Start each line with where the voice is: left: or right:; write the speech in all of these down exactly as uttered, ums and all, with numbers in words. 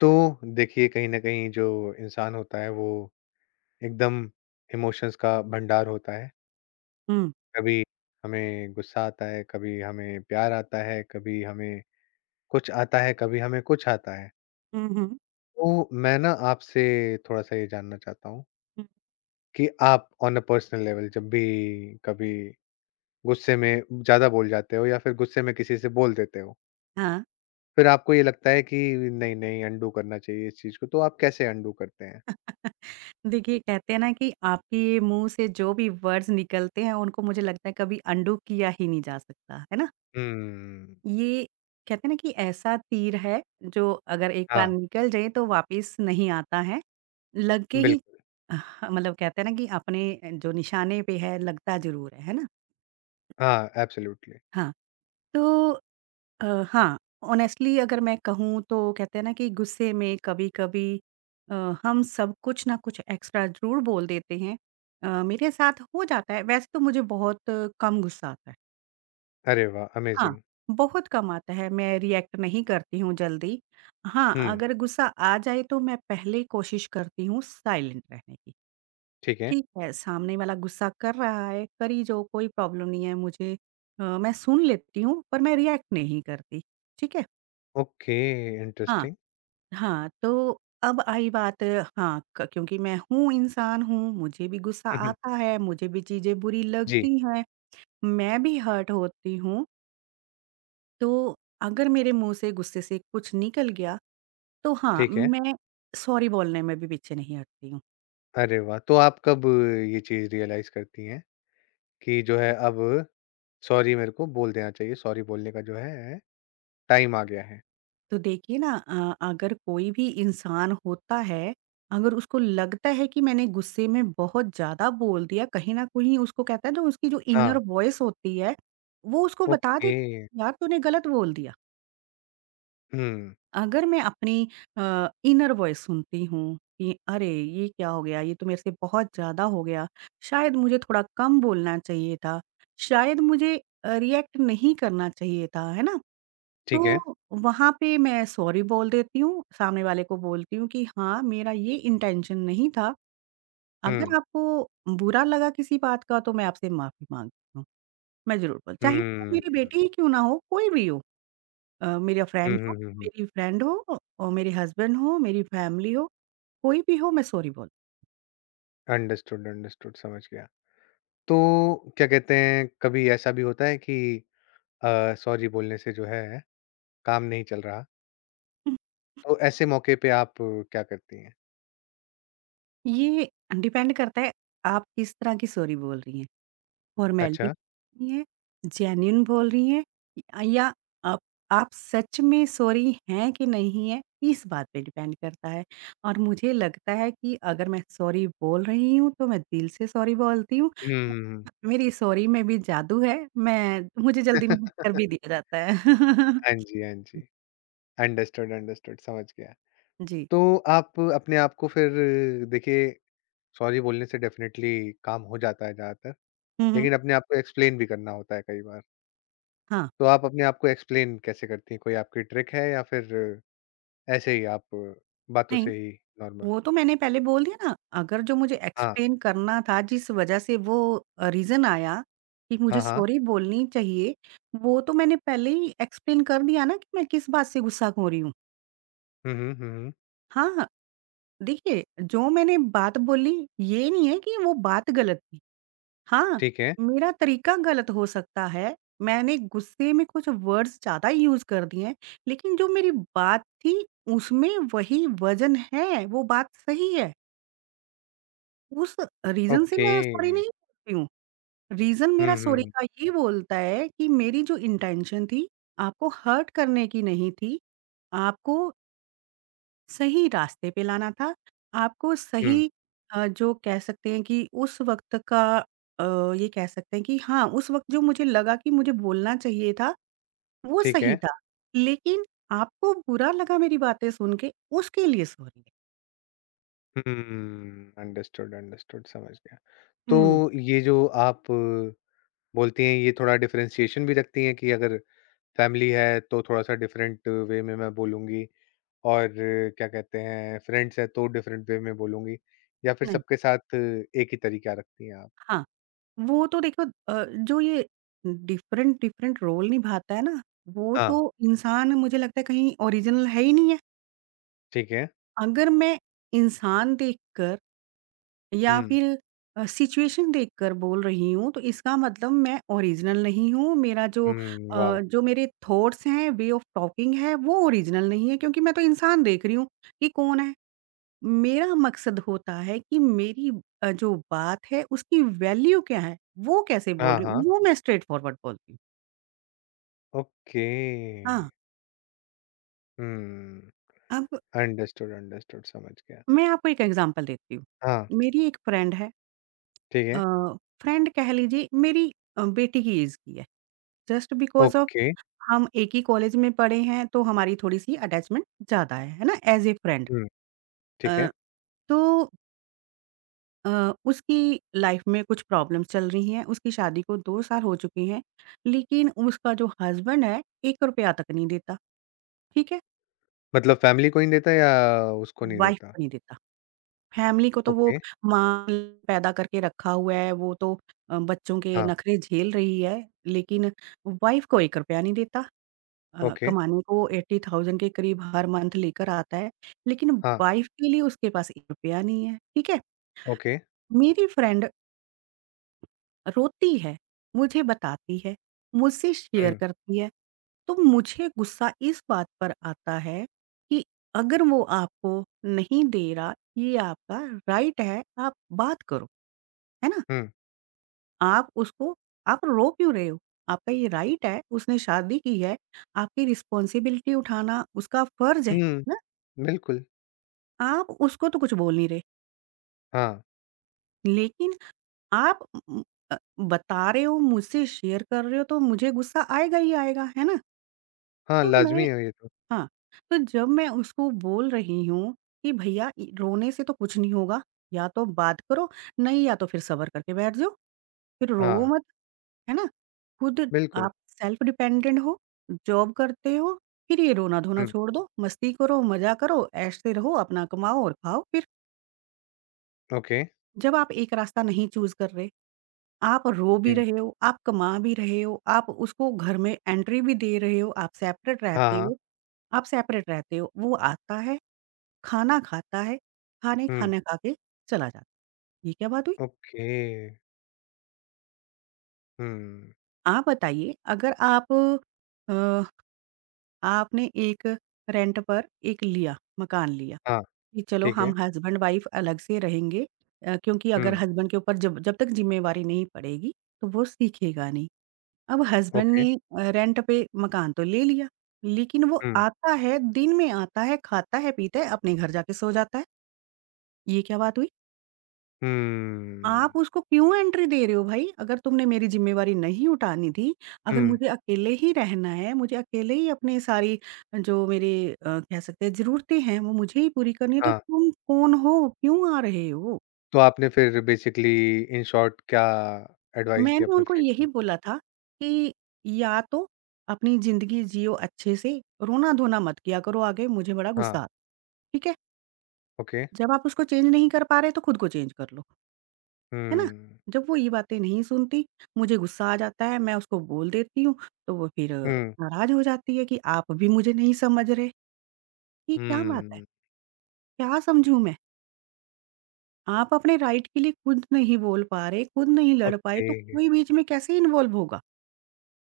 left: तो देखिए कहीं न कहीं जो इंसान होता है वो एकदम इमोशंस का भंडार होता है।
right: हुँ।
left: कभी हमें गुस्सा आता है, कभी हमें प्यार आता है, कभी हमें कुछ आता है, कभी हमें कुछ आता है।
right: हुँ, हुँ,
left: तो मैं ना आपसे थोड़ा-सा ये जानना चाहता हूँ
right: हुँ,
left: कि आप ऑन अ पर्सनल लेवल जब भी कभी गुस्से में ज़्यादा बोल जाते हो या फिर गुस्से में किसी से बोल देते हो,
right: हाँ।
left: फिर आपको ये लगता है कि नहीं, नहीं अंडू करना चाहिए इस चीज़ को, तो आप कैसे अंडू करते हैं?
right: देखिए, कहते हैं ना कि आपके मुँह से जो भी वर्ड्स निकलते हैं, उनको मुझे लगता है कभी अनडू किया ही नहीं जा सकता, है ना?
left: हुँ।
right: ये कहते हैं ना कि ऐसा तीर है, जो अगर एक बार
left: हाँ,
right: निकल जाए तो वापस नहीं आता है। लग के ही
left: बिल्कुल।
right: हाँ, मतलब कहते हैं ना कि अपने जो निशाने पे है, लगता ज़रूर है, है ना?
left: हाँ, एब्सोल्युटली।
right: हाँ, तो अ, हाँ, ऑनेस्टली अगर मैं कहूँ तो कहते हैं ना कि गुस्से में कभी-कभी अ, हम सब कुछ ना कुछ एक्स्ट्रा ज़रूर बोल देते हैं। अ, मेरे साथ हो जाता है वैसे तो मुझे बहुत अ, कम गुस्सा आता है।
left: अरे वाह!
right: हाँ,
left: अमेज़िंग।
right: बहुत कम आता है, मैं रिएक्ट नहीं करती हूँ जल्दी। हाँ,
left: हुँ,
right: अगर गुस्सा आ जाए तो मैं पहले कोशिश करती हूँ साइलेंट रहने की।
left: ठीक है।
right: ठीक है, सामने वाला गुस्सा कर रहा है, करी जो कोई प्रॉब्लम नहीं है मुझे। अ, मैं सुन लेती हूँ पर मैं रिएक्ट नहीं करती, ठीक है?
left: ओके,
right: हाँ।
left: इंटरेस्टिंग।
right: हाँ, तो अब आई बात। हाँ, क क्योंकि मैं हूँ, इंसान हूँ, मुझे भी गुस्सा
left: हुँ, हुँ।
right: आता है, मुझे भी चीज़ें बुरी
left: जी,
right: लगती हैं, मैं भी हर्ट होती हूँ। तो अगर मेरे मुँह से गुस्से से कुछ निकल गया, तो हाँ,
left: ठीक है।
right: मैं सॉरी बोलने में भी पीछे नहीं हटती हूँ।
left: अरे वाह! तो आप कब ये चीज़ रियलाइज़ करती हैं कि जो है अब सॉरी मेरे को बोल देना चाहिए, सॉरी बोलने का जो है टाइम आ गया है?
right: तो देखिए ना अ, अगर कोई भी इंसान होता है, अगर उसको लगता है कि मैंने गुस्से में बहुत ज़्यादा बोल दिया, कहीं न कहीं उसको कहते हैं ना उसकी जो इनर
left: हाँ,
right: वॉइस होती है, वो उसको बता
left: ओके।
right: देती है, "यार तूने गलत बोल दिया।"
left: हुँ,
right: अगर मैं अपनी अ, इनर वॉइस सुनती हूँ कि अरे! ये क्या हो गया? ये तो मेरे से बहुत ज़्यादा हो गया। शायद मुझे थोड़ा कम बोलना चाहिए था, शायद मुझे अ, रिएक्ट नहीं करना चाहिए था, है ना?
left: ठीक है।
right: तो वहाँ पे मैं सॉरी बोल देती हूँ, सामने वाले को बोलती हूँ कि हाँ, मेरा ये इंटेंशन नहीं था। अगर
left: हुँ,
right: आपको बुरा लगा किसी बात का तो मैं आपसे माफ़ी माँगती हूँ। मैं ज़रूर बोल, चाहे वो
left: हुँ,
right: मेरी
left: हुँ,
right: बेटी ही क्यों ना हो, कोई भी हो, अ, मेरा
left: हुँ,
right: फ्रेंड हो,
left: हुँ, हुँ।
right: मेरी फ्रेंड हो, औ और मेरे हस्बैंड हो, मेरी फैमिली हो, कोई भी हो मैं सॉरी बोल।
left: अंडरस्टूड, अंडरस्टूड समझ गया। तो क्या कहते हैं, कभी ऐसा भी होता है कि अ, सॉरी बोलने से जो है काम नहीं चल रहा?
right: हुँ,
left: तो ऐसे मौके पे आप क्या करती हैं?
right: ये डिपेंड करता है आप किस तरह की सॉरी बोल रही हैं। फॉर्मेलिटी
left: अच्छा।
right: नहीं है, जेन्युइन बोल रही हैं, अ, या आप आप सच में सॉरी हैं कि नहीं हैं, इस बात पे डिपेंड करता है। और मुझे लगता है कि अगर मैं सॉरी बोल रही हूँ, तो मैं दिल से सॉरी बोलती हूँ।
left: हुँ, हुँ, हुँ।
right: मेरी सॉरी में भी जादू है, मैं मुझे जल्दी माफ़ कर भी दिया जाता है।
left: हाँ जी, हाँ जी। अंडरस्टूड, अंडरस्टूड समझ गया।
right: जी।
left: तो आप अपने आप को फिर देखिए सॉरी बोलने से डेफ़िनेटली काम हो जाता है ज़्यादातर,
right: हुँ, हुँ।
left: लेकिन अपने आप को एक्सप्लेन भी करना होता है कई बार।
right: हाँ,
left: तो आप अपने आप को एक्सप्लेन कैसे करती हैं? कोई आपकी ट्रिक है या फिर ऐसे ही आप बातों
right: नहीं,
left: से ही नॉर्मल?
right: वो तो मैंने पहले बोल दिया ना, अगर जो मुझे
left: हाँ।
right: एक्सप्लेन करना था जिस वज़ह से वो अ, रीज़न आया कि मुझे
left: हाँ, हाँ।
right: सॉरी बोलनी चाहिए, वो तो मैंने पहले ही एक्सप्लेन कर दिया ना कि मैं किस बात से गुस्सा हो रही हूँ।
left: हुँ, हुँ, हुँ, हुँ।
right: हाँ, देखिए जो मैंने बात बोली ये नहीं है कि वो बात गलत थी। हाँ,
left: ठीक है।
right: मेरा तरीका गलत हो सकता है, मैंने गुस्से में कुछ वर्ड्स ज़्यादा यूज़ कर दिए हैं, लेकिन जो मेरी बात थी उसमें वही वज़न है, वो बात सही है। उस रीज़न से
left: ओके।
right: मैं सॉरी
left: हुँ,
right: नहीं बोलती हूँ। रीज़न मेरा
left: हुँ,
right: सॉरी
left: हुँ।
right: का ये बोलता है कि मेरी जो इंटेंशन थी, आपको हर्ट करने की नहीं थी। आपको सही रास्ते पे लाना था। आपको
left: हुँ,
right: सही अ, जो कह सकते हैं कि उस वक़्त का, अ, ये कह सकते हैं कि हाँ, उस वक़्त जो मुझे लगा कि मुझे बोलना चाहिए था, वो
left: ठीक
right: सही
left: है।
right: था। लेकिन आपको बुरा लगा मेरी बातें सुन के, उसके लिए सॉरी है।
left: हुँ, अंडरस्टूड, अंडरस्टूड समझ गया।
right: हुँ,
left: तो ये जो आप बोलती हैं ये थोड़ा डिफरेंशिएशन भी रखती हैं कि अगर फैमिली है तो थोड़ा-सा डिफरेंट वे में मैं बोलूँगी और क्या कहते हैं फ्रेंड्स हैं तो डिफरेंट वे में बोलूँगी या फिर
right: नहीं।
left: सबके साथ एक ही तरीका रखती हैं आप?
right: हाँ। वो तो देखो, अ, जो ये डिफरेंट डिफरेंट रोल निभाता है ना, वो
left: हाँ।
right: तो इंसान मुझे लगता है कहीं ओरिजिनल है ही नहीं है।
left: ठीक है।
right: अगर मैं इंसान देखकर या
left: हुँ।
right: फिर अ, सिचुएशन देखकर बोल रही हूँ, तो इसका मतलब मैं ओरिजिनल नहीं हूँ। मेरा जो,
left: हुँ,
right: अ,
left: वॉव!
right: जो मेरे थॉट्स हैं, वे ऑफ टॉकिंग है, वो ओरिजिनल नहीं है क्योंकि मैं तो इंसान देख रही हूँ कि कौन है। मेरा मकसद होता है कि मेरी अ, जो बात है उसकी वैल्यू क्या है, वो कैसे बोल
left: हाँ,
right: रही हूँ,
left: हाँ।
right: वो मैं स्ट्रेट फॉरवर्ड बोलती हूँ।
left: ओके।
right: हाँ,
left: हुँ,
right: अब
left: अंडरस्टूड, अंडरस्टूड समझ गया।
right: मैं आपको एक एग्ज़ाम्पल देती हूँ।
left: हाँ,
right: मेरी एक फ्रेंड है,
left: ठीक
right: अ,
left: है।
right: फ्रेंड कह लीजिए मेरी अ, बेटी की एज की है। Just because of
left: okay.
right: हम एक ही कॉलेज में पढ़े हैं तो हमारी थोड़ी-सी अटैचमेंट ज़्यादा है, है ना? As a friend.
left: हुँ, ठीक
right: अ,
left: है।
right: तो अ, उसकी लाइफ में कुछ प्रॉब्लम्स चल रही हैं, उसकी शादी को दो साल हो चुके हैं, लेकिन उसका जो हस्बैंड है, ₹एक रुपया तक नहीं देता, ठीक है?
left: मतलब फैमिली को ही देता है या उसको नहीं
right: वाइफ
left: देता?
right: को नहीं देता। फैमिली को तो वो
left: ओके,
right: माँ ने पैदा करके रखा हुआ है, वो तो अ, बच्चों के
left: हाँ,
right: नखरे झेल रही है, लेकिन वाइफ को ₹एक रुपया नहीं देता। अ,
left: ओके,
right: कमाने को अस्सी हज़ार के करीब हर मंथ लेकर आता है, लेकिन
left: हाँ,
right: वाइफ के लिए उसके पास ₹एक रुपया नहीं है, ठीक है?
left: ओके,
right: मेरी फ्रेंड रोती है, मुझे बताती है, मुझसे
left: हुँ,
right: शेयर करती है। तो मुझे गुस्सा इस बात पर आता है कि अगर वो आपको नहीं दे रहा, ये आपका राइट है, आप बात करो, है ना?
left: हुँ,
right: आप उसको, आप रो क्यों रहे हो? आपका ये राइट है, उसने शादी की है, आपकी रिस्पॉन्सिबिलिटी उठाना उसका फर्ज़ है
left: हुँ,
right: ना?
left: बिल्कुल,
right: आप उसको तो कुछ बोल नहीं रहे,
left: हाँ,
right: लेकिन आप उम उम, अ, बता रहे हो, मुझसे शेयर कर रहे हो तो मुझे गुस्सा आएगा ही आएगा, है ना?
left: हाँ,
right: तो
left: लाज़मी
right: मैं,
left: है ये तो।
right: हाँ, तो जब मैं उसको बोल रही हूँ कि भैया इ रोने से तो कुछ नहीं होगा, या तो बात करो, नहीं या तो फिर सब्र करके बैठ जाओ, फिर रोवो
left: हाँ,
right: मत, है ना? खुद
left: बिल्कुल,
right: आप सेल्फ डिपेंडेंट हो, जॉब करते हो, फिर ये रोना-धोना
left: हुँ,
right: छोड़ दो, मस्ती करो, मज़ा करो, ऐश से रहो, अपना कमाओ और खाओ फिर।
left: ओके,
right: जब आप एक रास्ता नहीं चूज़ कर रहे, आप रो भी
left: हुँ,
right: रहे हो, आप कमा भी रहे हो, आप उसको घर में एंट्री भी दे रहे हो, आप सेपरेट
left: हाँ,
right: रहते
left: हाँ,
right: हो आप सेपरेट रहते हो, वो आता है, खाना खाता है, खाने
left: हुँ,
right: खाना खा के चला जाता है। ये क्या बात हुई?
left: ओके, हुँ,
right: आप बताइए अगर आप, अ, आपने एक रेंट पर एक लिया, मकान लिया,
left: हाँ,
right: कि चलो
left: ठीक
right: हम
left: है,
right: हस्बैंड-वाइफ अलग से रहेंगे, अ, क्योंकि अगर
left: हुँ,
right: हस्बैंड के ऊपर जब जब तक ज़िम्मेवारी नहीं पड़ेगी, तो वो सीखेगा नहीं। अब हस्बैंड
left: ओके,
right: ने अ, रेंट पे मकान तो ले लिया, लेकिन वो
left: हुँ,
right: आता है, दिन में आता है, खाता है, पीता है, अपने घर जाके सो जाता है। ये क्या बात हुई? आप
left: हुँ,
right: उसको क्यों एंट्री दे रहे हो भाई? अगर तुमने मेरी ज़िम्मेवारी नहीं उठानी थी, अगर
left: हुँ,
right: मुझे अकेले ही रहना है, मुझे अकेले ही अपनी सारी जो मेरे, अ, कह सकते हैं ज़रूरतें हैं, वो मुझे ही पूरी करनी है, तो
left: हाँ,
right: तुम कौन हो? क्यों आ रहे हो?
left: तो आपने फिर बेसिकली इन शॉर्ट क्या एडवाइस दी
right: मैंने
left: अपनी
right: उनको
left: फ्रेंड
right: यही
left: को?
right: बोला था कि या तो अपनी ज़िंदगी जियो अच्छे से, रोना-धोना मत किया करो आगे, मुझे बड़ा
left: हाँ,
right: गुस्सा आता है। ठीक है?
left: ओके,
right: जब आप उसको चेंज नहीं कर पा रहे, तो खुद को चेंज कर लो। है ना?
left: हुँ,
right: जब वो ये बातें नहीं सुनती, मुझे गुस्सा आ जाता है, मैं उसको बोल देती हूँ, तो वो फिर
left: हुँ,
right: नाराज़ हो जाती है कि आप भी मुझे नहीं समझ रहे। ये क्या बात है?
left: हुँ,
right: क्या समझूँ मैं? आप अपने राइट के लिए खुद नहीं बोल पा रहे, खुद नहीं लड़ पाए,
left: ओके।
right: तो कोई बीच में कैसे इन्वॉल्व होगा?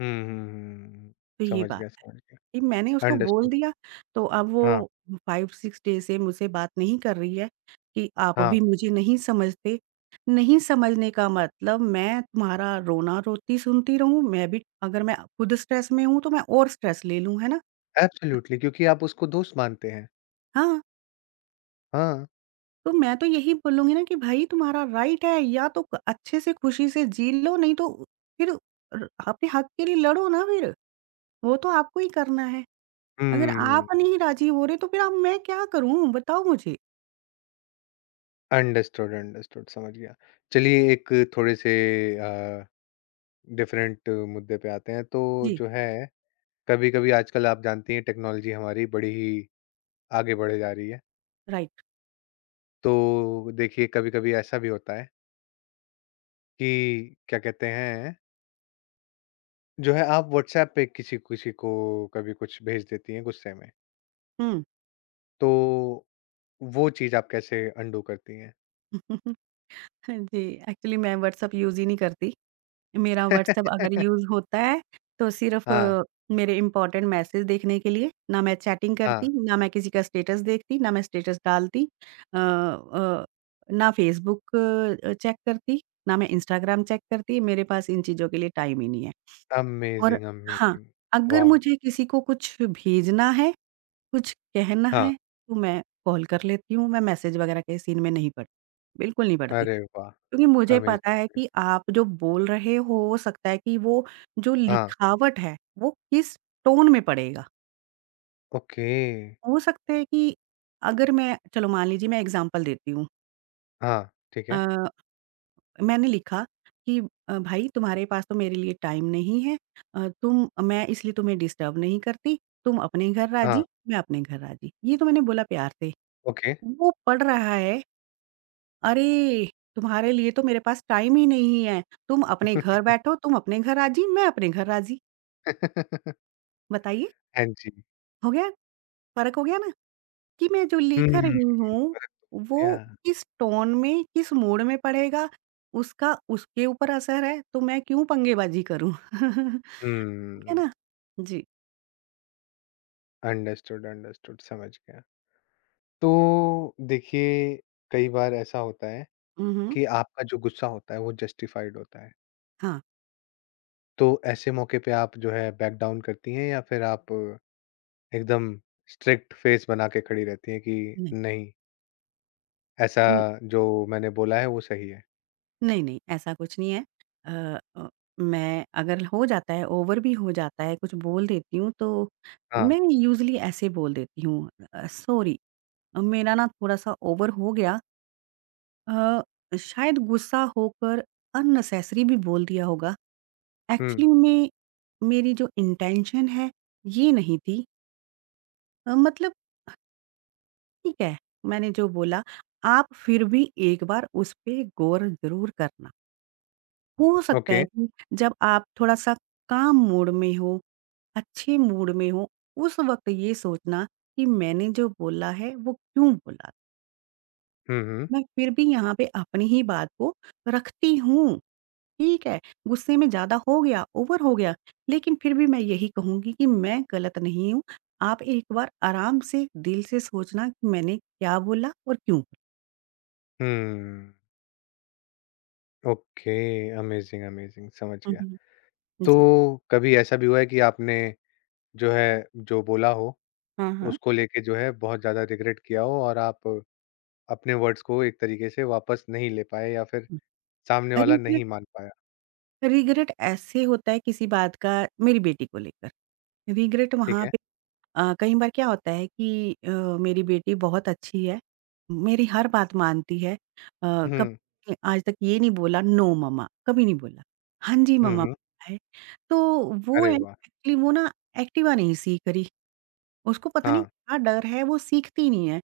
left: हुँ, हुँ, हुँ।
right: तो ये
left: समझ
right: बात।
left: गया, समझ गया।
right: कि मैंने उसको बोल
left: अंडरस्टूड
right: दिया, तो अब वो
left: हाँ,
right: पाँच छह डे से मुझसे बात नहीं कर रही है कि आप
left: हाँ।
right: भी मुझे नहीं समझते। नहीं समझने का मतलब मैं तुम्हारा रोना-रोती सुनती रहूँ, मैं भी अगर मैं खुद स्ट्रेस में हूँ, तो मैं और स्ट्रेस ले लूँ, है ना?
left: एब्सोल्यूटली क्योंकि आप उसको दोस्त मानते हैं।
right: हाँ,
left: हाँ।
right: तो मैं तो यही बोलूँगी ना कि भई तुम्हारा राइट है, या तो क अच्छे से खुशी से जी लो, नहीं तो फिर र अपने हक के लिए लड़ो ना फिर, वो तो आपको ही करना है। अगर आप
left: हुँ।
right: नहीं राज़ी हो रहे, तो फिर अब मैं क्या करूँ बताओ मुझे?
left: अंडरस्टूड, अंडरस्टूड समझ गया। चलिए एक थोड़े से अ, डिफरेंट मुद्दे पे आते हैं। तो
right: जी,
left: जो है कभी-कभी आजकल आप जानती हैं टेक्नोलॉजी हमारी बड़ी ही आगे बढ़े जा रही है।
right: राइट।
left: तो देखिए कभी-कभी ऐसा भी होता है कि क्या कहते हैं जो है आप व्हाट्सऐप पे किसी-किसी को कभी कुछ भेज देती हैं गुस्से में।
right: हुँ।
left: तो वो चीज़ आप कैसे अंडू करती हैं?
right: जी, एक्चुअली मैं व्हाट्सएप यूज़ ही नहीं करती। मेरा व्हाट्सएप अगर यूज़ होता है, तो सिर्फ़
left: हाँ,
right: मेरे इम्पोर्टेंट मैसेज देखने के लिए। ना मैं चैटिंग करती,
left: हाँ।
right: ना मैं किसी का स्टेटस देखती, ना मैं स्टेटस डालती। अ अ, ना फ़ेसबुक अ, चेक करती, ना मैं इंस्टाग्राम चेक करती। मेरे पास इन चीज़ों के लिए टाइम ही नहीं है। और
left: अमेज़िंग,
right: हाँ,
left: अमेज़िंग!
right: अगर
left: वॉव!
right: मुझे किसी को कुछ भेजना है, कुछ कहना
left: हाँ।
right: है, तो मैं कॉल कर लेती हूँ। मैं मैसेज वगैरह के सीन में नहीं पड़ती, बिल्कुल नहीं पड़ती।
left: अरे वाह!
right: क्योंकि मुझे पता है
left: अमेज़िंग!
right: कि आप जो बोल रहे हो, हो सकता है कि वो जो
left: हाँ,
right: लिखावट है, वो किस टोन में पड़ेगा।
left: ओके।
right: हो सकता है कि अगर मैं, चलो मान लीजिए मैं एग्ज़ाम्पल देती हूँ,
left: हाँ, ठीक
right: अ,
left: है।
right: मैंने लिखा कि, अ, भाई तुम्हारे पास तो मेरे लिए टाइम नहीं है, अ, तुम मैं इसलिए तुम्हें डिस्टर्ब नहीं करती, तुम अपने घर
left: हाँ,
right: राज़ी, मैं अपने घर राज़ी। ये तो मैंने बोला प्यार से।
left: ओके।
right: वो पढ़ रहा है, अरे! तुम्हारे लिए तो मेरे पास टाइम ही नहीं है। तुम अपने घर बैठो, तुम अपने घर राज़ी, मैं अपने घर राज़ी। बताइए,
left: हाँ जी।
right: हो गया? फ़र्क हो गया ना? कि मैं जो लिख
left: हुँ,
right: रही हूँ, वो
left: क्या?
right: किस टोन में, किस मूड में पड़ेगा, उसका उसके ऊपर असर है, तो मैं क्यों पंगेबाज़ी करूँ? ठीक है
left: हुँ,
right: ना? जी।
left: अंडरस्टूड, अंडरस्टूड, समझ गया। तो देखिए, कई बार ऐसा होता है
right: हुँ, हुँ।
left: कि आपका जो गुस्सा होता है, वो जस्टिफाइड होता है।
right: हाँ,
left: तो ऐसे मौके पे आप जो है बैक डाउन करती हैं या फिर आप एकदम स्ट्रिक्ट फेस बना के खड़ी रहती हैं कि
right: नहीं।
left: नहीं, ऐसा जो मैंने बोला है वो सही है।
right: नहीं, नहीं, ऐसा कुछ नहीं है। अ अ, मैं, अगर हो जाता है, ओवर भी हो जाता है, कुछ बोल देती हूँ, तो
left: हाँ।
right: मैं यूज़ुअली ऐसे बोल देती हूँ, अ, सॉरी, अ, मेरा ना थोड़ा-सा ओवर हो गया। अ, शायद गुस्सा होकर अननेसेसरी भी बोल दिया होगा।
left: हुँ,
right: एक्चुअली में मेरी जो इंटेंशन है, ये नहीं थी। अ, मतलब ठीक है, मैंने जो बोला, आप फिर भी एक बार उस पे गौर ज़रूर करना। हो सकता
left: ओके।
right: है कि जब आप थोड़ा-सा काम मूड में हो, अच्छे मूड में हो, उस वक़्त ये सोचना कि मैंने जो बोला है वो क्यों बोला?
left: हुँ, हुँ।
right: मैं फिर भी यहाँ पे अपनी ही बात को रखती हूँ, ठीक है? गुस्से में ज़्यादा हो गया, ओवर हो गया, लेकिन फिर भी मैं यही कहूँगी कि मैं गलत नहीं हूँ। आप एक बार आराम से दिल से सोचना कि मैंने क्या बोला और क्यों?
left: हुँ, ओके अमेज़िंग, अमेज़िंग समझ
right: हुँ,
left: गया।
right: हुँ।
left: तो
right: जी।
left: कभी ऐसा भी हुआ है कि आपने जो है, जो बोला हो
right: हाँ,
left: उसको लेके जो है बहुत ज़्यादा रिग्रेट किया हो और आप अपने वर्ड्स को एक तरीके से वापस नहीं ले पाए या फिर
right: हाँ।
left: सामने वाला नहीं मान पाया,
right: रिग्रेट ऐसे होता है किसी बात का, मेरी बेटी को लेकर। रिग्रेट
left: ठीक
right: वहाँ
left: है?
right: पे, अ, कई बार क्या होता है कि, अ, मेरी बेटी बहुत अच्छी है, मेरी हर बात मानती है। अ,
left: हुँ,
right: कभी आज तक ये नहीं बोला नो मम्मा, कभी नहीं बोला। हाँ जी
left: हुँ,
right: मम्मा
left: हुँ।
right: बोला है। तो वो
left: अरे वाह!
right: एक्चुअली वो ना एक्टिवा नहीं सीख रही, उसको पता नहीं
left: हाँ।
right: क्या डर है वो सीखती नहीं है।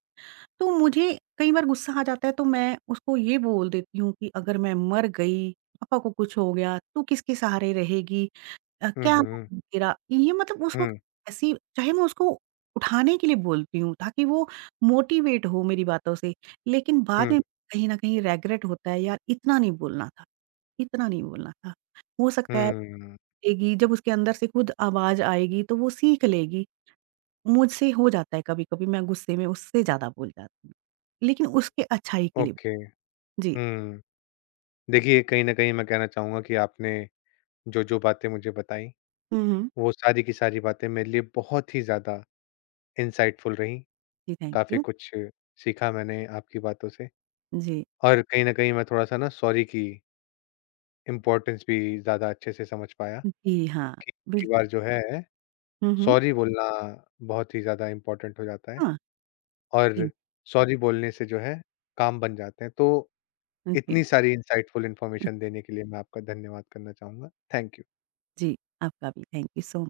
right: तो मुझे कई बार गुस्सा आ जाता है तो मैं उसको ये बोल देती हूँ कि अगर मैं मर गई, पापा को कुछ हो गया, तू किसके सहारे रहेगी? अ,
left: हुँ,
right: क्या
left: हुँ,
right: होगा तेरा? ये मतलब उस वक़्त
left: हुँ,
right: ऐसी, चाहे मैं उसको उठाने के लिए बोलती हूँ ताकि वो मोटिवेट हो मेरी बातों से, लेकिन बाद
left: हुँ,
right: में कहीं न कहीं रिग्रेट होता है, यार इतना नहीं बोलना था, इतना नहीं बोलना था। हो सकता है
left: हुँ।
right: देगी, जब उसके अंदर से खुद आवाज़ आएगी तो वो सीख लेगी। मुझसे हो जाता है कभी-कभी, मैं गुस्से में उससे ज़्यादा बोल जाती हूँ। लेकिन उसके अच्छाई के लिए।
left: ओके।
right: जी।
left: हुँ। देखिए, कहीं न कहीं मैं कहना चाहूँगा कि आपने जो-जो बातें मुझे बताई,
right: हुँ, हुँ।
left: वो सारी की सारी बातें मेरे लिए बहुत ही ज़्यादा इंसाइटफुल रहीं।
right: जी, थैंक
left: काफ़ी
right: यू।
left: कुछ सीखा मैंने आपकी बातों से
right: जी।
left: और कहीं न कहीं मैं थोड़ा-सा ना सॉरी की इम्पोर्टेंस भी ज़्यादा अच्छे से समझ पाया
right: जी, हाँ,
left: कि
right: बिल,
left: कई बार जो है,
right: हुँ, हुँ।
left: सॉरी बोलना बहुत ही ज़्यादा इम्पोर्टेंट हो जाता है
right: हाँ,
left: और
right: जी।
left: सॉरी बोलने से जो है, काम बन जाते हैं। तो इतनी
right: जी,
left: सारी इंसाइटफुल इन्फॉर्मेशन देने के लिए मैं आपका धन्यवाद करना चाहूँगा। Thank you.
right: जी। आपका भी थैंक यू सो